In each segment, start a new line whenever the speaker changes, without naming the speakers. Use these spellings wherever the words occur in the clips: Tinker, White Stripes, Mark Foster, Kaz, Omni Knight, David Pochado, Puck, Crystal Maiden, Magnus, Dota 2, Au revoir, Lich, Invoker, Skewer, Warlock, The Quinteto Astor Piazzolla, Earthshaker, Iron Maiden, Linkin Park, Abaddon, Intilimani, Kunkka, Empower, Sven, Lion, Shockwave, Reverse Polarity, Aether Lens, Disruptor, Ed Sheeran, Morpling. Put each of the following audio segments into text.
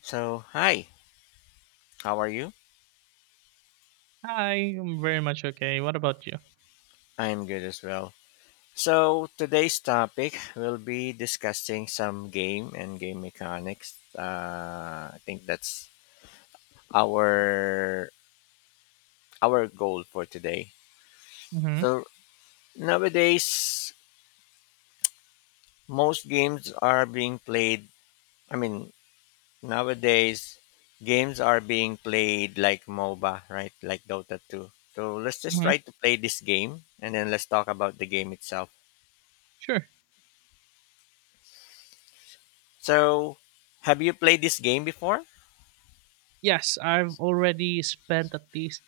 So, hi, how are you?
Hi, I'm very much okay. What about you?
I'm good as well. So, today's topic will be discussing some game and game mechanics. I think that's our our goal for today.
Mm-hmm.
So, nowadays most games are being played, I mean, nowadays games are being played like MOBA, right? Like Dota 2. So, let's just
Mm-hmm.
try to play this game and then let's talk about the game itself.
Sure.
So, have you played this game before?
Yes, I've already spent at least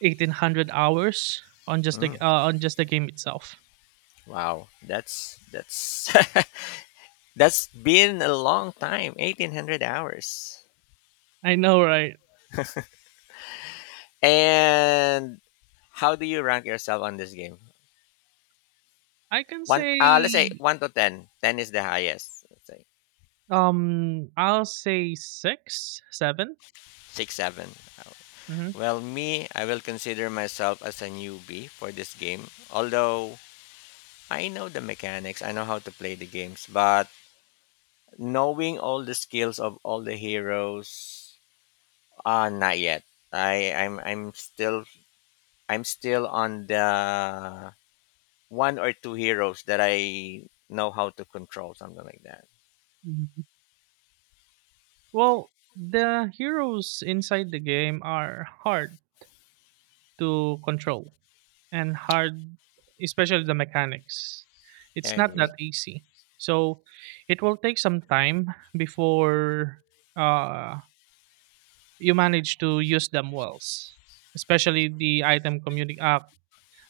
1,800 hours
Mm,
on just the game itself.
wow, that's that's been a long time, 1,800 hours.
I know, right?
And how do you rank yourself on this game?
I can
Let's say
say
one to ten. 10 is the highest. Let's say
I'll say six, seven.
six, seven.
Mm-hmm.
Well, me, I will consider myself as a newbie for this game. Although I know the mechanics, I know how to play the games, but knowing all the skills of all the heroes, not yet. I I'm I'm still I'm still on the one or two heroes that I know how to control, something like that.
Mm-hmm. Well, the heroes inside the game are hard to control and hard, especially the mechanics.
I
It's not that
agree.
easy. So it will take some time before uh, you manage to use them well, especially the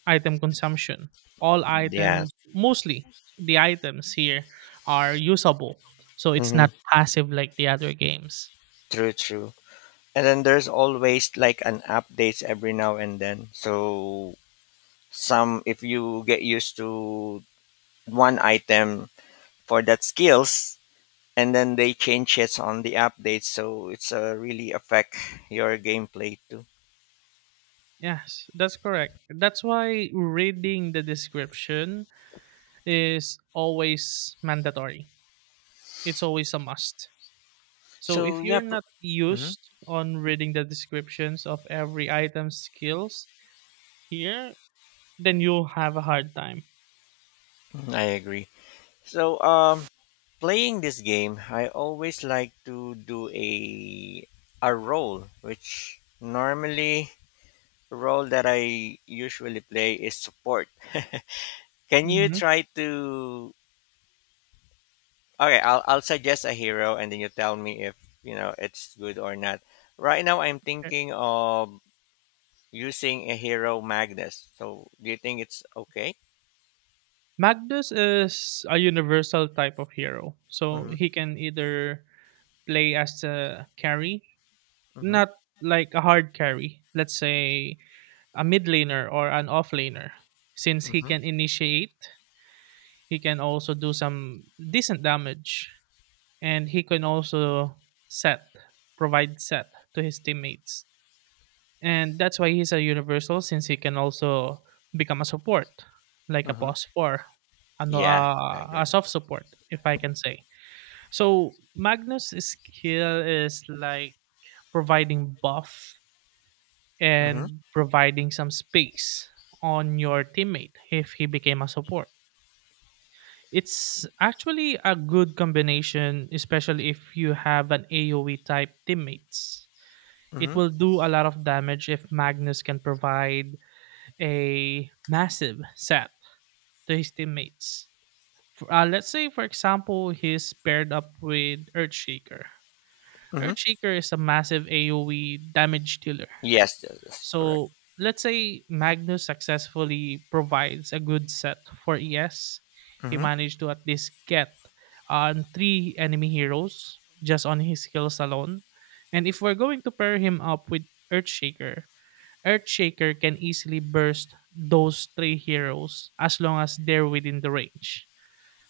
item consumption. All items,
Yes.
mostly the items here are usable. So it's
hmm
not passive like the other games.
True, true. And then there's always like an updates every now and then. So some if you get used to one item for that skills and then they change it on the updates so it's really affect your gameplay too.
Yes, that's correct. That's why reading the description is always mandatory. It's always a must. So
So,
if
yeah,
you're not
mm-hmm.
used on reading the descriptions of every item's skills here, then you'll have a hard time.
I agree. So, playing this game, I always like to do a role, which normally role that I usually play is support. Can you
Mhm.
try to? Okay, I'll suggest a hero, and then you tell me if you know it's good or not. Right now, I'm thinking of using a hero Magnus. So, do you think it's okay?
Magnus is a universal type of hero. So
Mm-hmm.
he can either play as a carry,
Mm-hmm.
not like a hard carry, let's say a mid laner or an off laner. Since he
Mm-hmm.
can initiate, he can also do some decent damage, and he can also set provide set to his teammates, and that's why he's a universal, since he can also become a support like a
Mm-hmm.
pos 4, ano
Yeah, I
a
agree.
soft support if I can say. So magnus skill is like providing buff
Mm-hmm.
and providing some space on your teammate if he became a support. It's actually a good combination, especially if you have an AoE type teammates. It
Mm-hmm.
will do a lot of damage if Magnus can provide a massive set to his teammates. For, let's say, for example, he's paired up with Earthshaker.
Mm-hmm.
Earthshaker is a massive AoE damage dealer.
Yes, yes, yes, correct.
So let's say Magnus successfully provides a good set for ES. He
Hmm.
managed to at least get on 3 enemy heroes just on his skills alone. And if we're going to pair him up with Earthshaker, Earthshaker can easily burst those 3 heroes as long as they're within the range.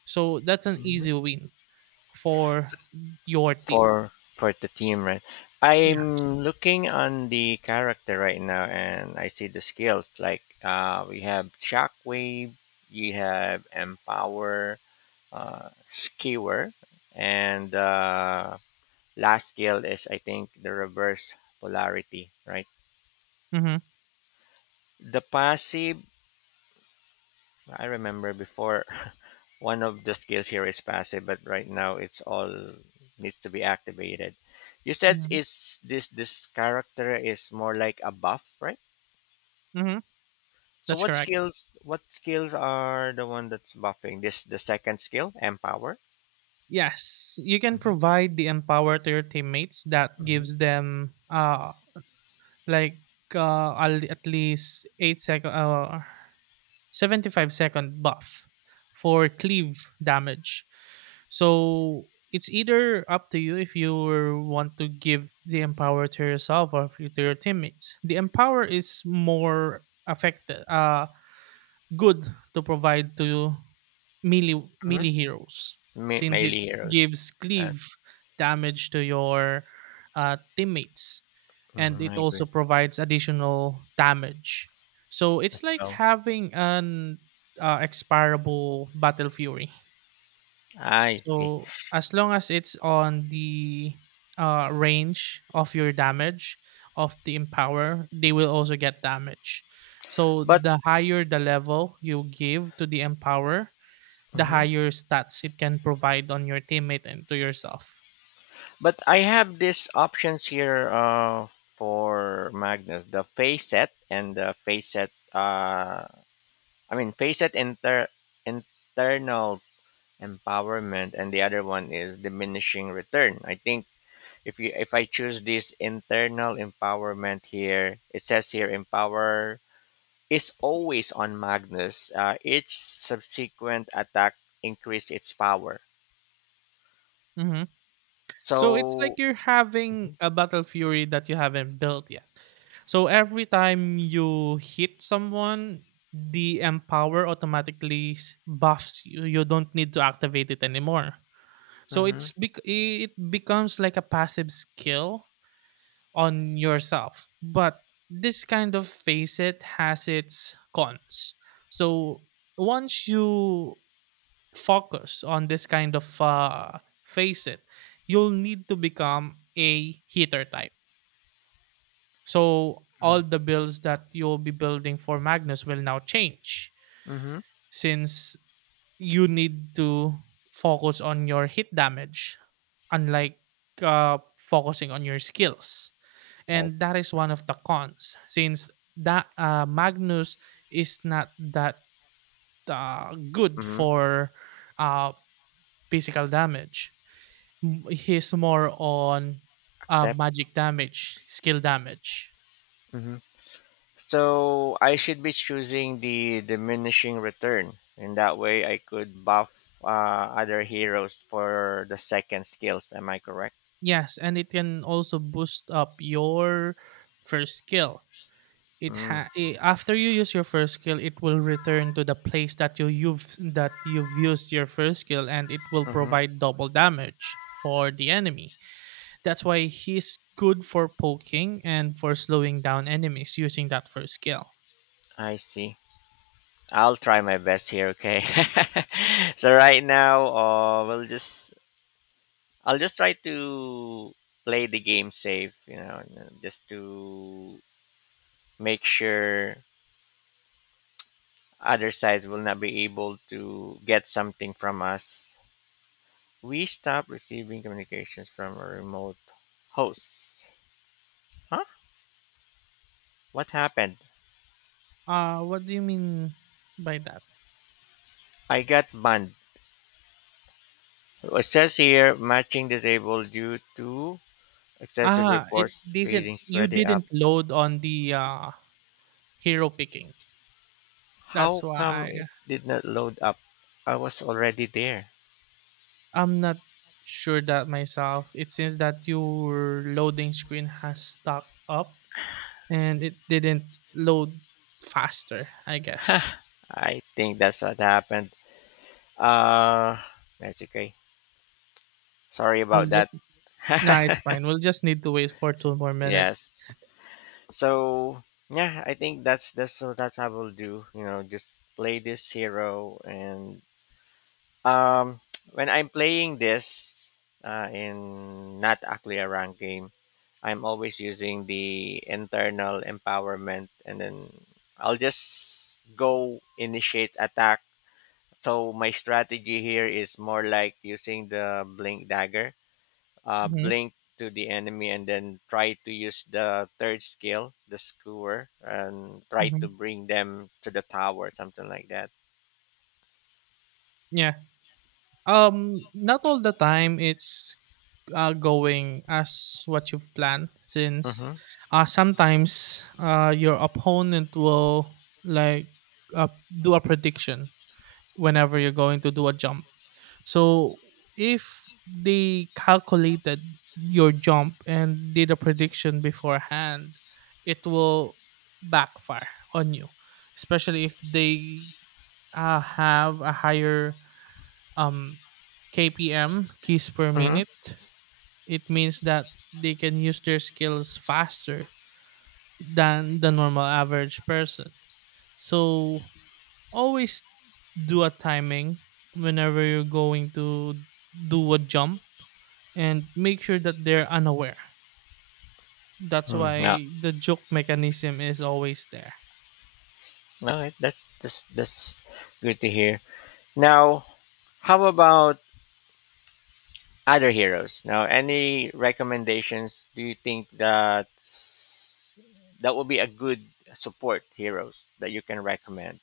So that's an
Mhm.
easy win for your team.
For for the team, right?
Yeah.
I'm looking on the character right now, and I see the skills. Like we have Shockwave, you have Empower, Skewer, and last skill is, I think, the reverse polarity, right?
Mm-hmm.
The passive, I remember before, one of the skills here is passive, but right now it's all needs to be activated. You said
Mm-hmm.
it's this this character is more like a buff, right?
Mm-hmm.
So,
That's
what
correct.
skills what skills are the one that's buffing? This the second skill, empower.
Yes, you can
Mm-hmm.
provide the empower to your teammates that gives
Mm-hmm.
them like at least 8 second 75-second buff for cleave damage. So it's either up to you if you want to give the empower to yourself or if you- to your teammates. The empower is more affected good to provide to melee
hmm
melee heroes,
Me-
since it
melee heroes.
gives
Yes.
cleave damage to your teammates, and it
I agree
also provides additional damage, so it's
as
like
well.
having an expirable battle fury.
I see,
So as long as it's on the range of your damage of the empower, they will also get damage. So
but
the higher the level you give to the empower, the
Mhm.
higher stats it can provide on your teammate and to yourself.
But I have these options here, for Magnus: the facet and the facet. I mean, facet internal empowerment, and the other one is diminishing return. I think if I choose this internal empowerment here, it says here empower is always on Magnus. Each subsequent attack increase its power.
hmm So it's like
So.
you're
Mhm.
having a battle fury that you haven't built yet. So every time you hit someone, the empower buffs you. You don't need to activate it anymore. So
Mm-hmm.
it becomes like a passive skill on yourself. But this kind of facet has its cons. So once you focus on this kind of face, you'll need to become a hitter type. So all the builds that you'll be building for Magnus will now change,
Mm-hmm.
since you need to focus on your hit damage, unlike focusing on your skills. And that is one of the cons, since that Magnus is not that good
Right.
for uh, physical damage. He's more on
Accept.
magic damage, skill damage.
hmm So I should be choosing the diminishing return. In that way, I could buff other heroes for the second skills. Am I correct?
Yes, and it can also boost up your first skill.
Mm,
After you use your first skill, it will return to the place that you've used your first skill, and it will
mm-hmm.
provide double damage for the enemy. That's why he's good for poking and for slowing down enemies using that first skill.
I see. I'll try my best here. Okay. So right now, we'll just I'll just try to play the game safe. And, just to make sure other sides will not be able to get something from us. We stopped receiving communications from a remote host. Huh? What happened?
What do you mean by that?
I got banned. It says here matching disabled due to excessive
It
reports
didn't,
fading
you
sweaty up.
didn't load on the hero picking,
How
that's
come
why.
it did not load up? I was already there.
I'm not sure that myself. It seems that your loading screen has stuck up, and it didn't load faster, I guess.
I think that's what happened. Uh, that's okay. Sorry about
We'll
that.
just Nah, it's fine. We'll just need to wait for 2 more minutes.
Yes. So, yeah, I think that's so that's how we'll do. Just play this hero and Um, when I'm playing this, in not actually a ranked game, I'm always using the internal empowerment, and then I'll just go initiate attack. So my strategy here is more like using the blink dagger,
Mhm,
blink to the enemy, and then try to use the third skill, the skewer, and try to
mhm.
bring them to the tower, something like that.
Yeah. Not all the time going as what you've planned, since,
Mm-hmm.
sometimes, your opponent will, like, uh, do a prediction whenever you're going to do a jump. So if they calculated your jump and did a prediction beforehand, it will backfire on you, especially if they have a higher um, KPM, keys per minute. It means that they can use their skills faster than the normal average person. So always do a timing whenever you're going to do a jump, and make sure that they're unaware. That's
Mm-hmm.
why the joke mechanism is always there.
All right, that's good to hear. Now, how about other heroes? Now, any recommendations? Do you think that that would be a good support heroes that you can recommend?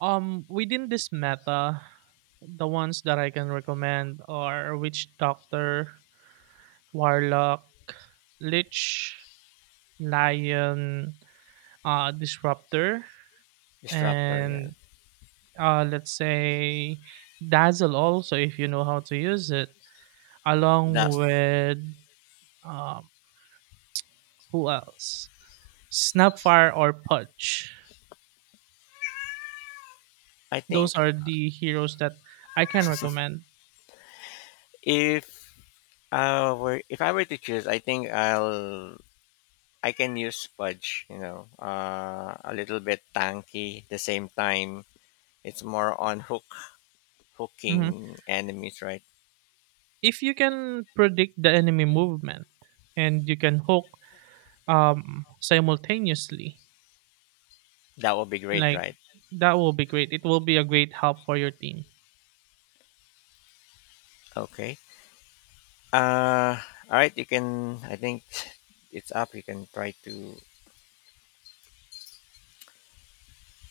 Within this meta, the ones that I can recommend are Witch Doctor, Warlock, Lich, Lion, Disruptor,
Disruptor, yeah.
and let's say Dazzle also, if you know how to use it, along
That's
with um, who else? Snapfire or Pudge.
I
Those
think,
are the heroes that I can recommend.
if if I were to choose, I think I can use Spudge. A little bit tanky. At the same time, it's more on hook
Mm-hmm.
hooking enemies, right?
If you can predict the enemy movement and you can hook simultaneously,
That would be great,
like
right?
that will be great. It will be a great help for your team.
Okay. Uh, all right. You can. I think it's up. You can try to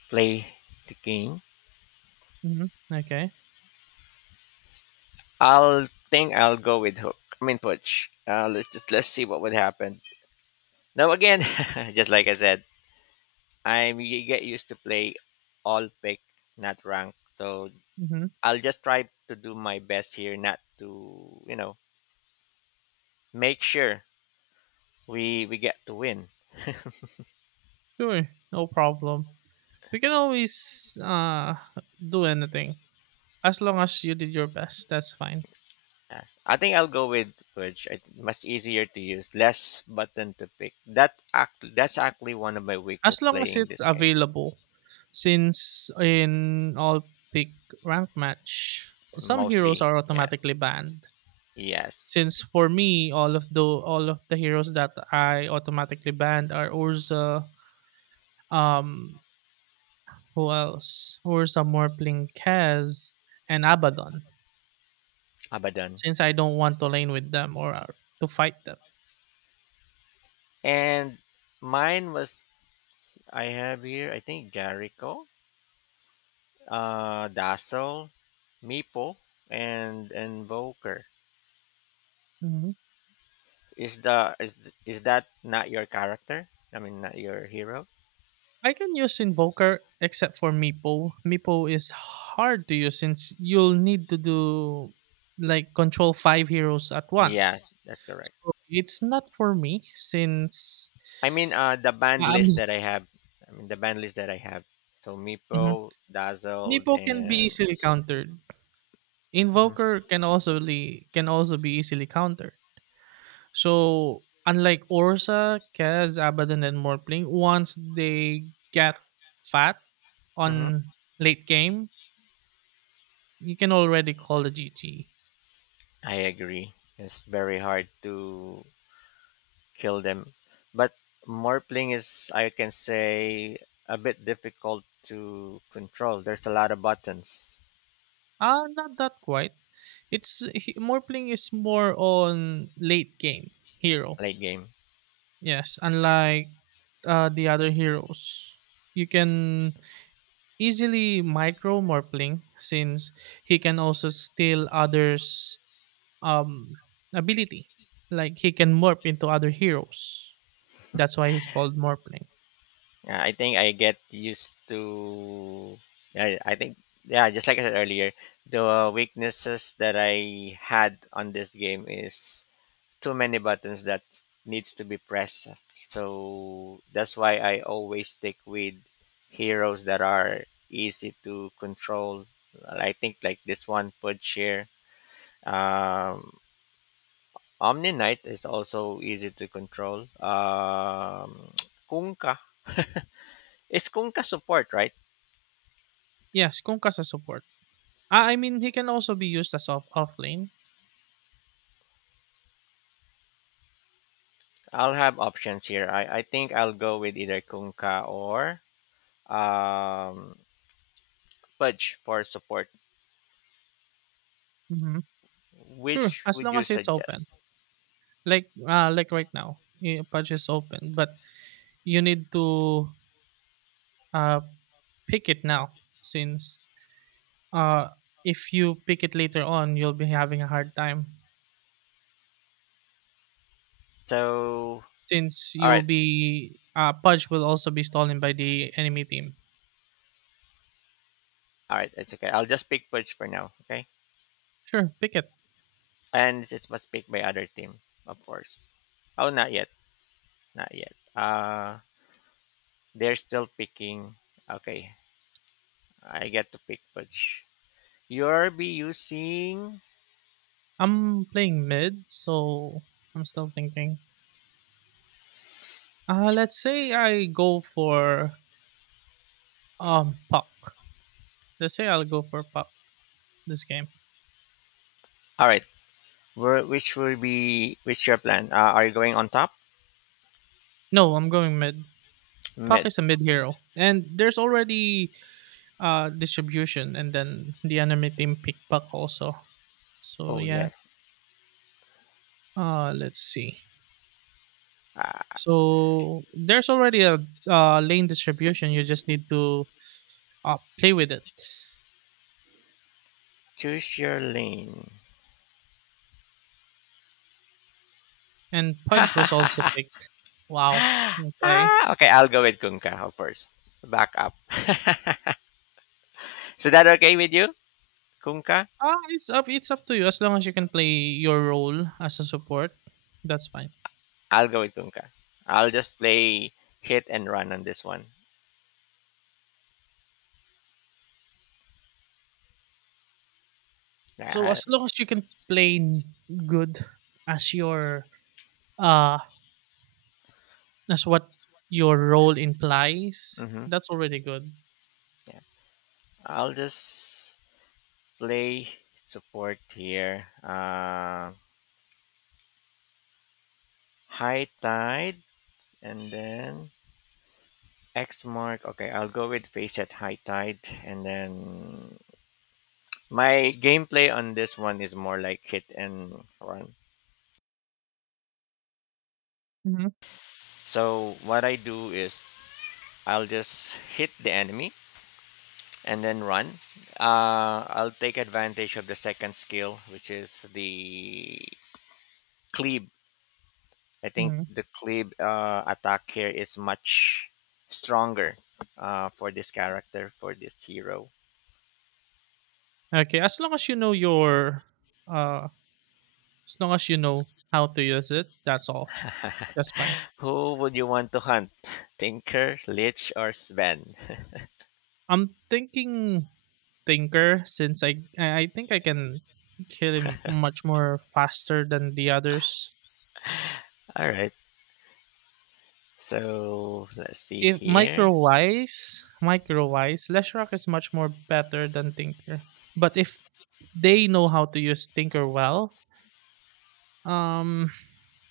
play the game.
hmm Okay.
I'll think I'll go with Hook. I mean, Pudge. Let's just let's see what would happen. Now again, just like I said, I'm you get used to play all pick, not rank. So
hmm
I'll just try to do my best here, not to, make sure we get to win.
Sure. No problem. We can always do anything as long as you did your best. That's fine.
Yes. I think I'll go with which I much easier to use, less button to pick. That's actually one of my
As
weakness
long as
playing
it's
this game.
available, since in all pick rank match, some heroes
Mostly,
are
yes,
automatically banned.
yes,
Since for me, all of the heroes that I automatically banned are Urza, um, who else? Urza, Morpling, Kaz, and Abaddon.
Abaddon.
Since I don't want to lane with them, or to fight them.
And mine was, I have here, I think, Jericho, Dazzle, Meepo, and Invoker.
hmm
Is the is, is that not your character? I mean, not your hero?
I can use Invoker except for Meepo. Meepo is hard to use, since you'll need to do like control 5 heroes at once.
Yes, that's correct.
So it's not for me, since
I mean, the band
I'm
list
not.
that I have. I mean, the band list that I have. So
Mhm.
Meepo, Dazzled,
Meepo can be
and
easily countered.
hmm
Invoker can also can also be easily countered. So unlike Orsa, Kaz, Abaddon, and Morpling, once they get fat
hmm
on late game, you can already call a GG.
I agree. It's very hard to kill them, but Morpling is, I can say, a bit difficult to control. There's a lot of buttons
Ah, not that quite. Morpling is more on late game hero.
late game.
Yes, unlike the other heroes, you can easily micro Morpling since he can also steal others um ability. Like he can morph into other heroes. That's why he's called Morphling.
Yeah, I think I get used to. I think yeah, just like I said earlier, the weaknesses that I had on this game is too many buttons that needs to be pressed. So that's why I always stick with heroes that are easy to control. I think like this one, Pudshare. Um, Omni Knight is also easy to control. Kunkka. Is Kunkka support, right?
Yes, Kunkka as support. Ah, I mean he can also be used as off lane.
I'll have options here. I think I'll go with either Kunkka or, um, Pudge for support.
hmm Sure,
Which
as
would
long
you
as it's open.
suggest?
Like right now, Pudge is open, but you need to uh pick it now, since uh if you pick it later on, you'll be having a hard time,
So,
since
all
you'll
right.
be Pudge will also be stolen by the enemy team.
All right. It's okay. I'll just pick Perch for now. Okay.
Sure, pick it.
And it was picked by other team, of course. Oh, not yet. Not yet. They're still picking. Okay. I get to pick Perch. You'll be using.
I'm playing mid, so I'm still thinking. Let's say I go for Puck. Let's say I'll go for Puck this game.
All right. Which will be which your plan? Are you going on top,
No, I'm going mid. Puck
mid?
is a mid hero, and there's already distribution, and then the enemy team pick Puck also. So
Oh
yeah.
yeah.
Let's see.
Uh,
So there's already a lane distribution. You just need to play with it.
choose your lane.
And Pudge was also picked. Wow. Okay.
Ah, okay, I'll go with Kunka, of course. Back up. Is that okay with you, Kunka?
Ah, it's up to you, as long as you can play your role as a support, that's fine.
I'll go with Tunka. I'll just play hit and run on this one.
So
Yeah,
as long as you can good as your uh as what your role
I,
implies,
hmm
that's already good.
yeah. I'll just play support here. High tide and then X mark. Okay, I'll go with face at high tide and then my gameplay on this one is more like hit and run.
hmm
So what I do is I'll just hit the enemy and then run. I'll take advantage of the second skill, which is the cleave. I think
hmm
the cleave attack here is much stronger, for this character, for this hero.
Okay, as long as you know your uh as long as you know how to use it, that's all. That's fine.
Who would you want to hunt? Tinker, Lich, or Sven?
I'm thinking thinker, since I think I can kill him much more faster than the others.
All right. So let's see
If
here.
microwise, LessRock is much more better than Tinker. But if they know how to use Tinker well, um,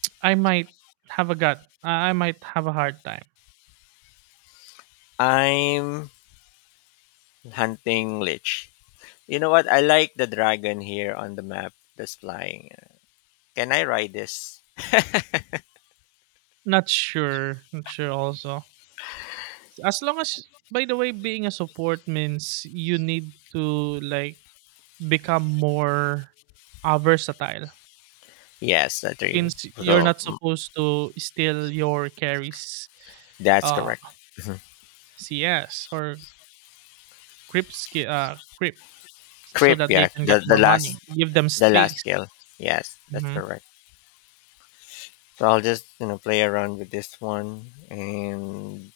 I might have a gut. I might have a hard time.
I'm hunting Lich. You know what? I like the dragon here on the map that's flying. Can I ride this?
Not sure. Not sure. Also, as long as, by the way, being a support means you need to like become more versatile,
Yes, that three.
since you're
So
not supposed to steal your carries
that's
uh
correct. Mhm.
CS or grip, so
Creep,
that they
yeah.
can get
The the
more
last
money. Give them
the last
space.
skill. Yes, that's
Mhm.
correct. So I'll just, play around with this one, and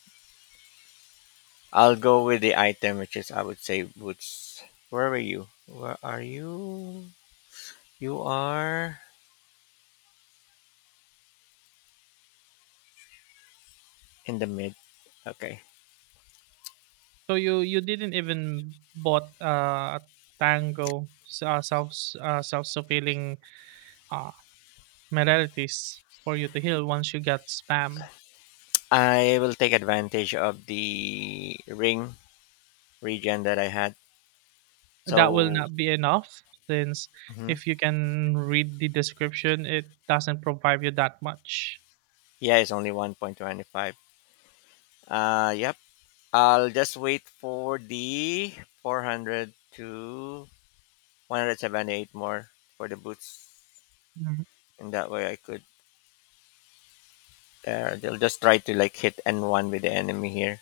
I'll go with the item, which is, I would say, boots. Where were you? Where are you? You are in the mid. Okay.
So you didn't even bought a tango s- self s- self fulfilling uh, modalities for you to heal once you got spam.
I will take advantage of the ring regen that I had.
That will
So,
not be enough, since
mhm.
if you can read the description, it doesn't provide you that much.
Yeah, it's only 1.25. Yep. I'll just wait for the 400 to 178 more for the boots.
Mhm.
And that way I could, they'll just try to like hit N1 with the enemy here.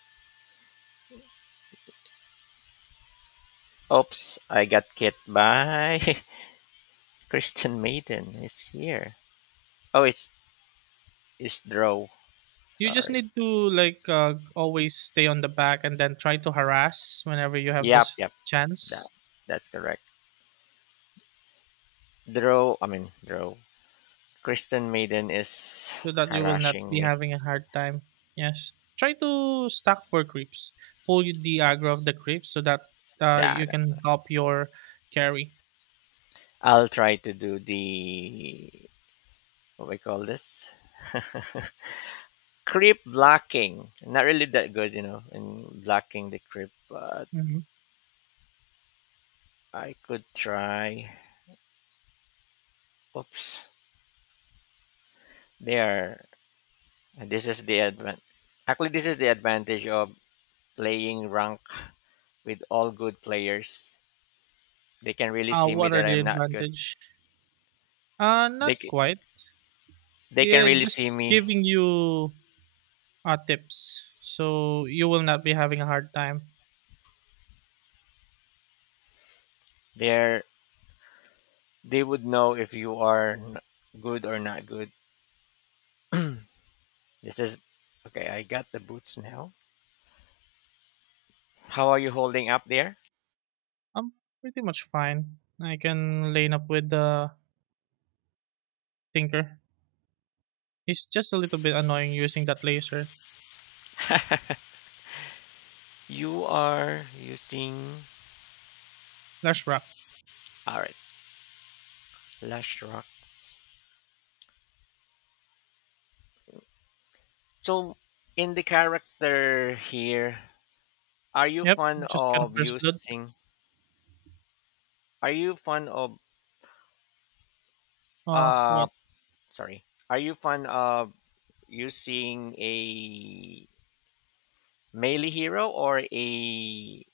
Oops, I got hit by Christian Maiden is here. Oh, it's Drow.
You just
Sorry.
need to like always stay on the back and then try to harass whenever you have
Yep,
this
yep. That,
chance,
that's correct. Drow, I mean, Drow. Christian Maiden is
so that you will not
harassing
be
me.
having a hard time. Yes. Try to stack for creeps. Pull the aggro of the creeps so that you
That,
can help your carry.
I'll try to do the what we call this, creep blocking. Not really that good, in blocking the creep, but
hmm
I could try. Oops, there. This is the advan. Actually, this is the advantage of playing rank with all good players. They can really see me
What are
that
the
I'm not good.
advantage?
They
Not quite.
they can
Yeah,
really
just
see me.
giving you tips so you will not be having a hard time.
They're they would know if you are good or not good. This is okay. I got the boots now. How are you holding up there?
I'm pretty much fine. I can lane up with the Tinker. He's just a little bit annoying using that laser.
You are using.
Lash wrap.
All right, Lash Rock. So, in the character here, are you
Yep,
fond
just got a
of
first blood.
using? Are you fond of
Oh,
uh? Sorry, are you fond of using a melee hero or a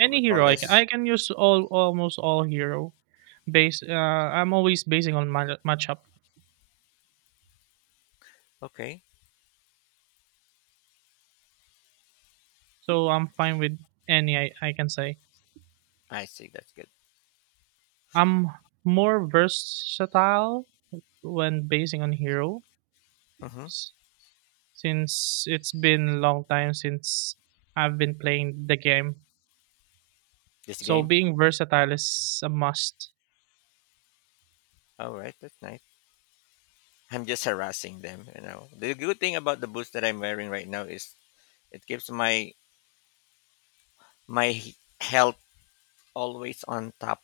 what we call
hero
this?
I can use all almost all hero base. I'm always basing on my matchup,
Okay,
so I'm fine with any. I can say
I see. That's good.
I'm more versatile when basing on hero,
Mm-hmm.
s- since it's been long time since I've been playing the game.
This
So
game.
being versatile is a must.
All right, that's nice. I'm just harassing them. You know, the good thing about the boots that I'm wearing right now is it keeps my my health always on top.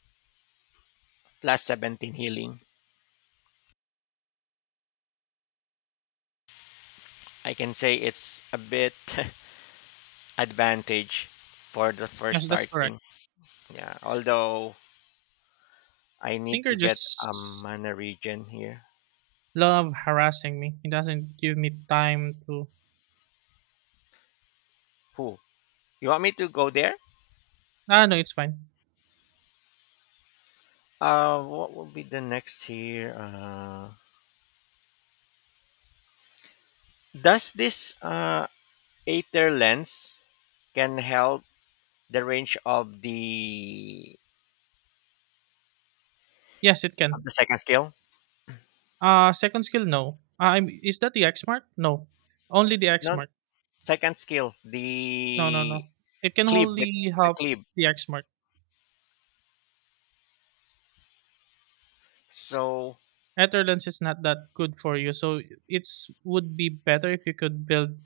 Plus 17 healing. I can say it's a bit advantage for the first
Yes, that's correct.
starting. Yeah, although I need
Tinker
to get a
just
mana region here.
love harassing me. He doesn't give me time to.
Who? You want me to go there?
Ah, no, it's fine.
What will be the next here? Does this Aether Lens can help the range of the
Yes, it can.
second skill?
Second skill, no. I'm, is that the X mark? No. Only the X
No,
mark.
second skill,
No, no,
the
no. It can
cleave, the,
only
the
help
cleave.
the X mark.
So
Etherlens is not that good for you, so it's would be better if you could build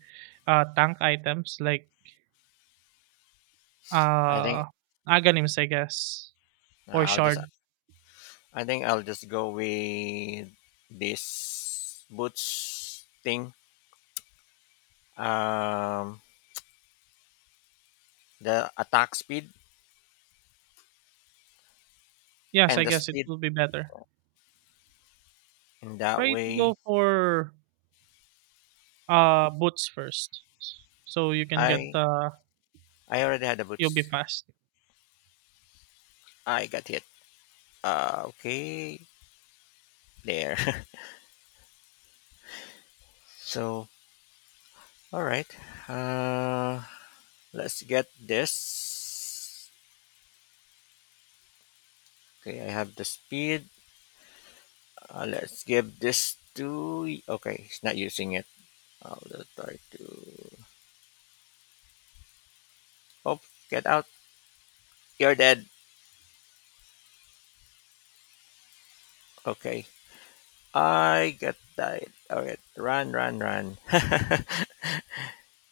tank items like
I think
uh aganims, I guess, or
I'll just
shard.
I think I'll just go with this boots thing. Um, the attack speed
Yes,
and
I
the
guess it
speed.
will be better.
In that
Try to
way,
go for boots first, so you can get
I I already had the
you'll be
boots.
fast.
I got hit. Okay, there. so all right. Uh, let's get this. Okay, I have the speed. Let's give this to. Okay, it's not using it. I'll just try to. Oh, get out. You're dead. Okay. I got died. Alright. Run, run, run.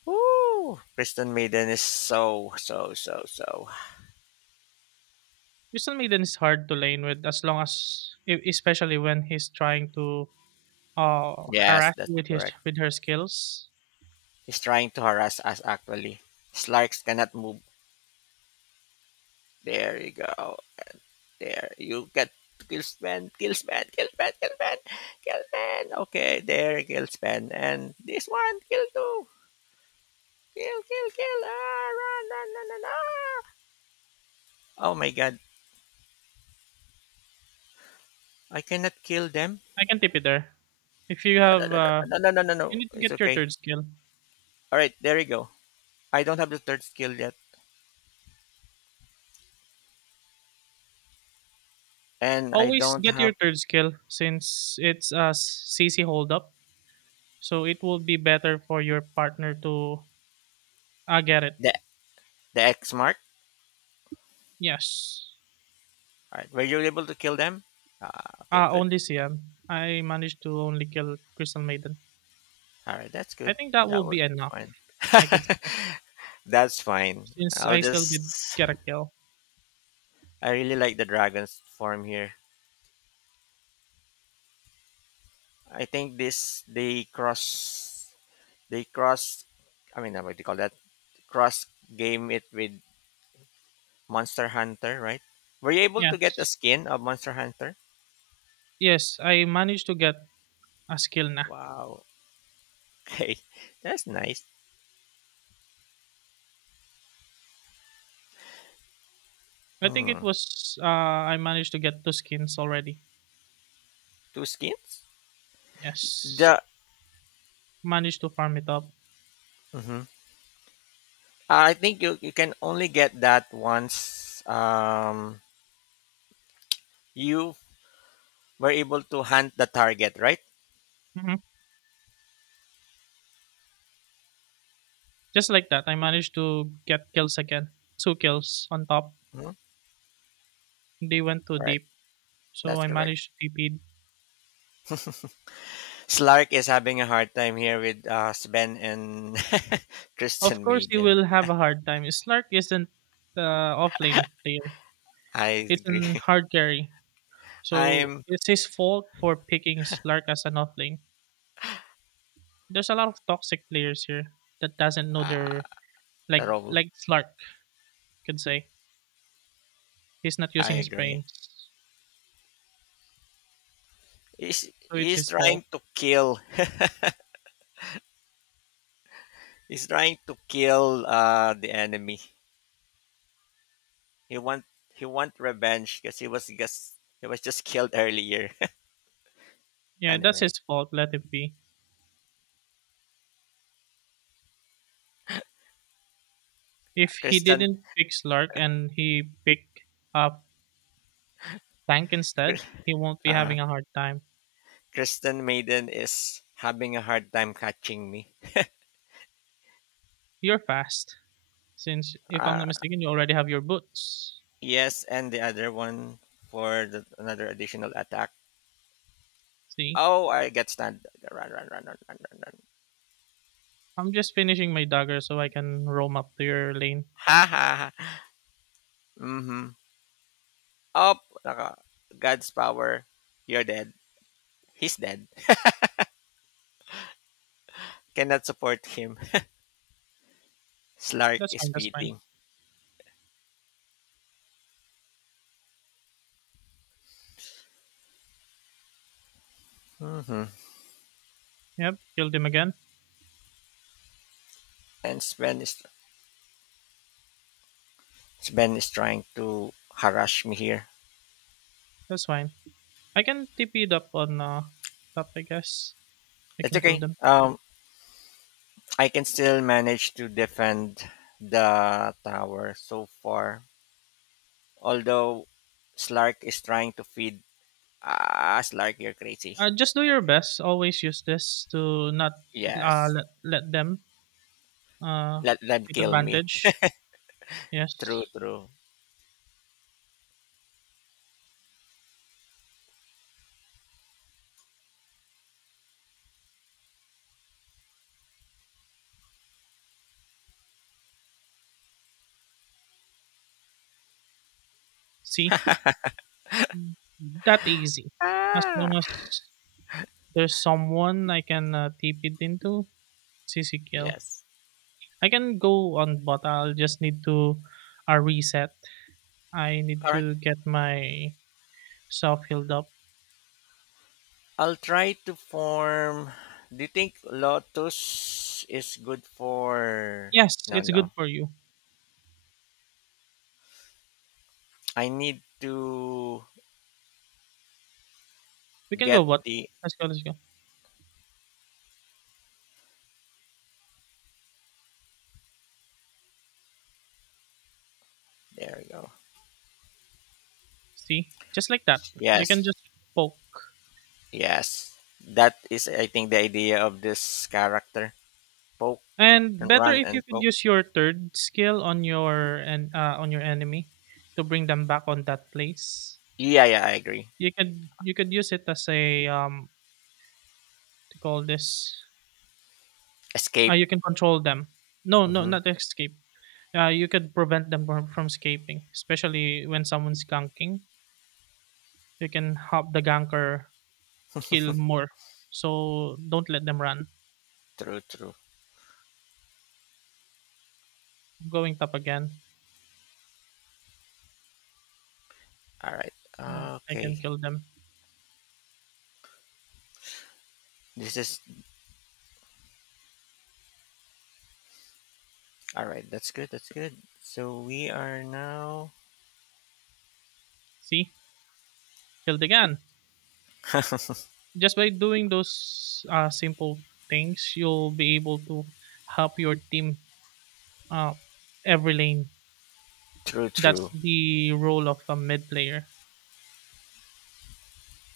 Woo! Kristen Maiden is so, so, so, so.
Jason Maiden is hard to lane with as long as especially when he's trying to
Yes,
harass
that's
you with his
correct.
with her skills.
He's trying to harass us actually. Slarks cannot move. There you go. There. You get kill span, kill span, kill span, kill span, kill span. Okay, there, kill span. And this one, kill two. Kill, kill, kill. Ah, run, run, run, run. Ah. Oh my god. I cannot kill them.
I can tip it there. If you
No, no,
have
no, no, no, no, no. no.
you
no.
need to
It's
get your
okay.
third skill.
All right, there you go. I don't have the third skill yet, and I
Always
don't
get
have
your third skill since it's a CC hold up. So it will be better for your partner to get it.
the X mark.
Yes.
All right, were you able to kill them? Ah, okay, good.
Only CM. I managed to only kill Crystal Maiden.
All right, that's
I
good.
think that will
That
be
would be
enough,
fine.
I could say.
That's fine.
Since
I'll
I still did
just.
get a kill.
I really like the dragon's form here. I think this they cross. I mean, what do you call that? Cross game it with Monster Hunter, right? Were you able to get the
Yes.
skin of Monster Hunter?
Yes, I managed to get a skill na.
Wow. Okay, that's nice.
I think it
Hmm.
was I managed to get two skins already.
Two skins?
Yes.
The
Managed to farm it up.
mhm. I think you can only get that once you were able to hunt the target, right?
Hmm. Just like that, I managed to get kills again. Two kills on top.
Mhm.
They went too
All right,
deep, so
that's
I
correct.
managed to TP.
Slark is having a hard time here with Sven and
Of
Christian
course, you
Maiden.
will have a hard time. Slark isn't offlane player.
I
It's
agree.
an hard carry. So
I'm
it's his fault for picking Slark as an offlane. There's a lot of toxic players here that doesn't know their
uh,
Like
Raul.
like Slark could say, he's not
I
using his
agree.
brains, so it's
He's
his fault.
trying to kill. He's trying to kill the enemy. He want he want revenge because he was just killed earlier.
Yeah, that's
Anyway,
his fault. Let it be. If he
Kristen
didn't pick Slark and he picked up Tank instead, he won't be
uh,
having a hard time.
Kristen Maiden is having a hard time catching me.
You're fast, since if I'm
Uh,
not mistaken, you already have your boots.
yes, and the other one for another additional attack.
See,
Oh, I get stunned. Run, run, run, run, run, run, run.
I'm just finishing my dagger so I can roam up to your lane.
Ha ha ha. Mm-hmm. Up. Naka. God's power. You're dead. He's dead. Cannot support him. Slark
That's
is
fine. That's fine.
beating. Mm-hmm.
Yep, killed him again.
And Sven is Si Ben is trying to harass me here.
That's fine. I can TP it up on top, I guess. I
It's
can kill
okay.
them.
I can still manage to defend the tower so far. Although Slark is trying to feed. Ah, Slark, you're crazy.
Just do your
Okay.
best. Always use this to not
Yes.
let them uh,
Let them
take
kill me.
advantage.
True,
Yes.
true.
See? That easy. As long
Ah.
as there's someone I can tip it into, it's easy kill.
Yes.
I can go on bot. I'll just need to reset. I need
All right.
to get my self healed up.
I'll try to form. Do you think Lotus is good for?
Yes,
No,
it's good
no.
for you.
I need to
We can
get
go bot.
the
Let's go, let's go.
There we go.
See? Just like that. You can
Yes.
just poke.
Yes. That is I think the idea of this character. Poke
And
and
better
run
if you
and
could
poke.
use your third skill on your and on your enemy to bring them back on that place.
Yeah, yeah, I agree.
You could use it as a to call this.
Escape.
You can control them. No, no,
Mm-hmm.
not escape. You could prevent them from escaping, especially when someone's ganking. You can help the ganker kill more. So don't let them run.
True, true.
I'm going top again.
All right.
Oh, I can
Okay.
kill them.
This is all right. That's good. That's good. So we are now
See, killed again. Just by doing those simple things, you'll be able to help your team uh, every lane.
true, true.
That's the role of a mid player,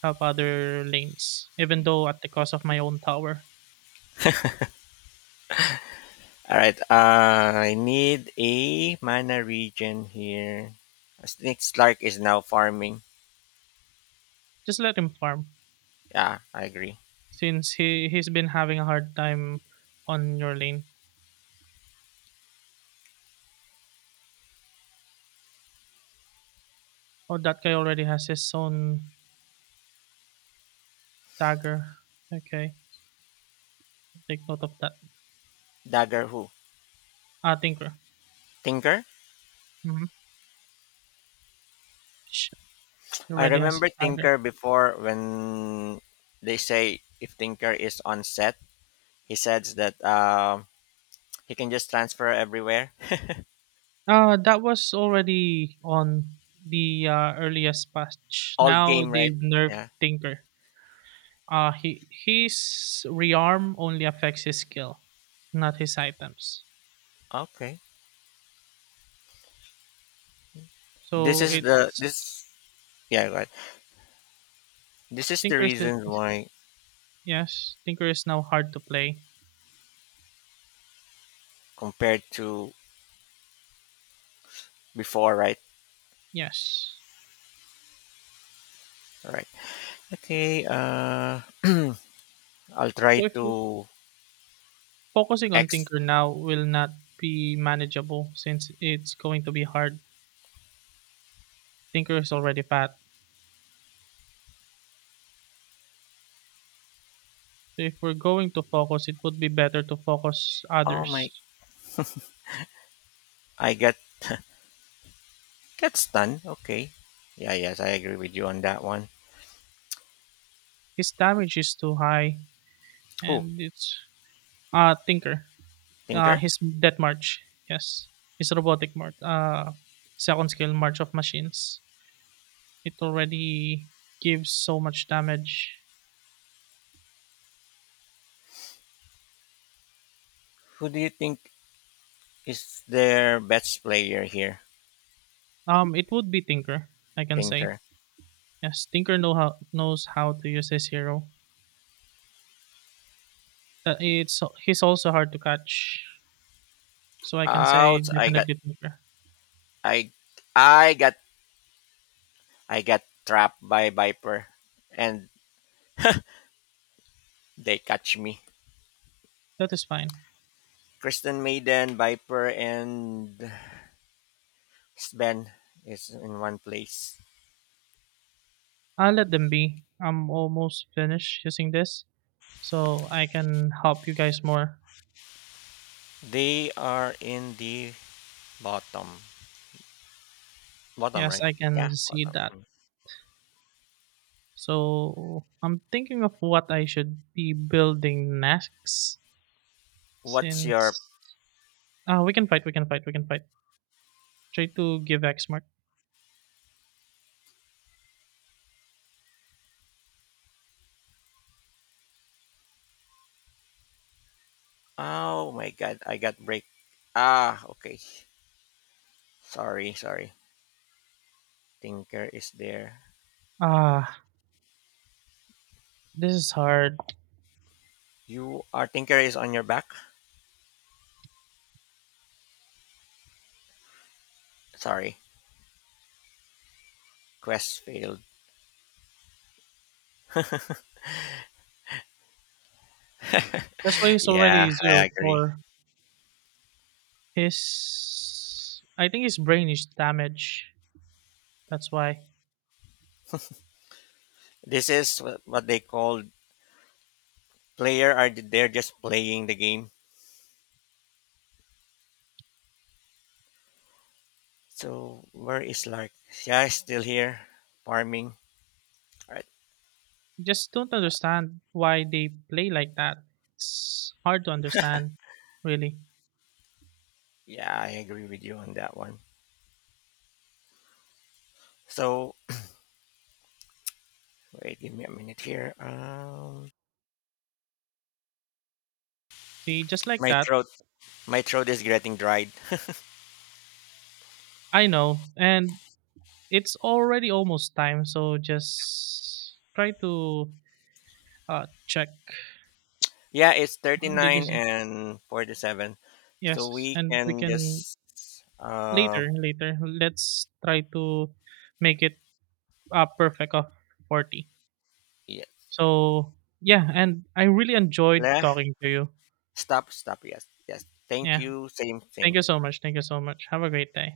help other lanes, even though at the cost of my own tower.
All right. I need a mana region here. Snake Slark is now farming.
Just let him farm
Yeah, I agree.
since he's been having a hard time on your lane. Oh, that guy already has his own dagger. Okay, take note of that.
Dagger who?
Ah, Tinker.
Tinker?
Mm-hmm.
I
Already has
remember Tinker
dagger.
before when they say if Tinker is on set, he says that he can just transfer everywhere.
That was already on the earliest patch.
Old
Now
game, right?
they've nerfed
Yeah.
Tinker. He his rearm only affects his skill, not his items.
Okay. This
So
is the
it's
this yeah right. This is the
Tinker is
reason why
yes. Tinker is now hard to play.
compared to before, right?
Yes.
All right. Okay. I'll try
So if we're
to
focusing on
X.
Tinker now will not be manageable since it's going to be hard. Tinker is already fat. So if we're going to focus, it would be better to focus
Oh my!
others.
I get stunned. Okay. Yeah. Yes, I agree with you on that one.
His damage is too high,
Who
and it's Tinker.
Tinker?
His Death March. Yes, his robotic march. Second skill March of Machines. It already gives so much damage.
Who do you think is their best player here,
It would be Tinker. I can say
Tinker.
yes. Tinker knows how to use his hero. It's he's also hard to catch, so I can say
Out!
definitely Tinker.
I I got I got trapped by Viper and they catch me.
That is fine.
Kristen Maiden, Viper and Sven is in one place.
I'll let them be. I'm almost finished using this, so I can help you guys more.
They are in the bottom. Bottom,
Yes,
right?
I can
Yeah,
see
bottom.
that.
Mm.
So I'm thinking of what I should be building next
What's your
since ah we can fight, we can fight, we can fight. Try to give X mark.
Oh my god, I got break. Ah, okay. Sorry, sorry. Tinker is there.
Ah, this is hard.
You are Tinker is on your back? Sorry. Crestfield.
That's why he's
Yeah,
already
I
zero
agree.
four. His I think his brain is damaged. That's why.
This is what they call player are they're just playing the game. So where is Lark? Yeah, he's still here farming. Right.
Just don't understand why they play like that. It's hard to understand, really.
Yeah, I agree with you on that one. So wait, give me a minute here.
See, just like
My
that.
my throat is getting dried.
I know. And it's already almost time, so just try to check.
Yeah, it's thirty
Did you
nine
see?
and 47. So
Yes,
we
and we
can
can
just uh
later, later. Let's try to make it perfect of 40.
yeah,
So, yeah, and I really enjoyed
left
talking to you.
stop yes yes. Thank
Yeah,
you. Same
thank
same.
you so much. Thank you so much. Have a great day.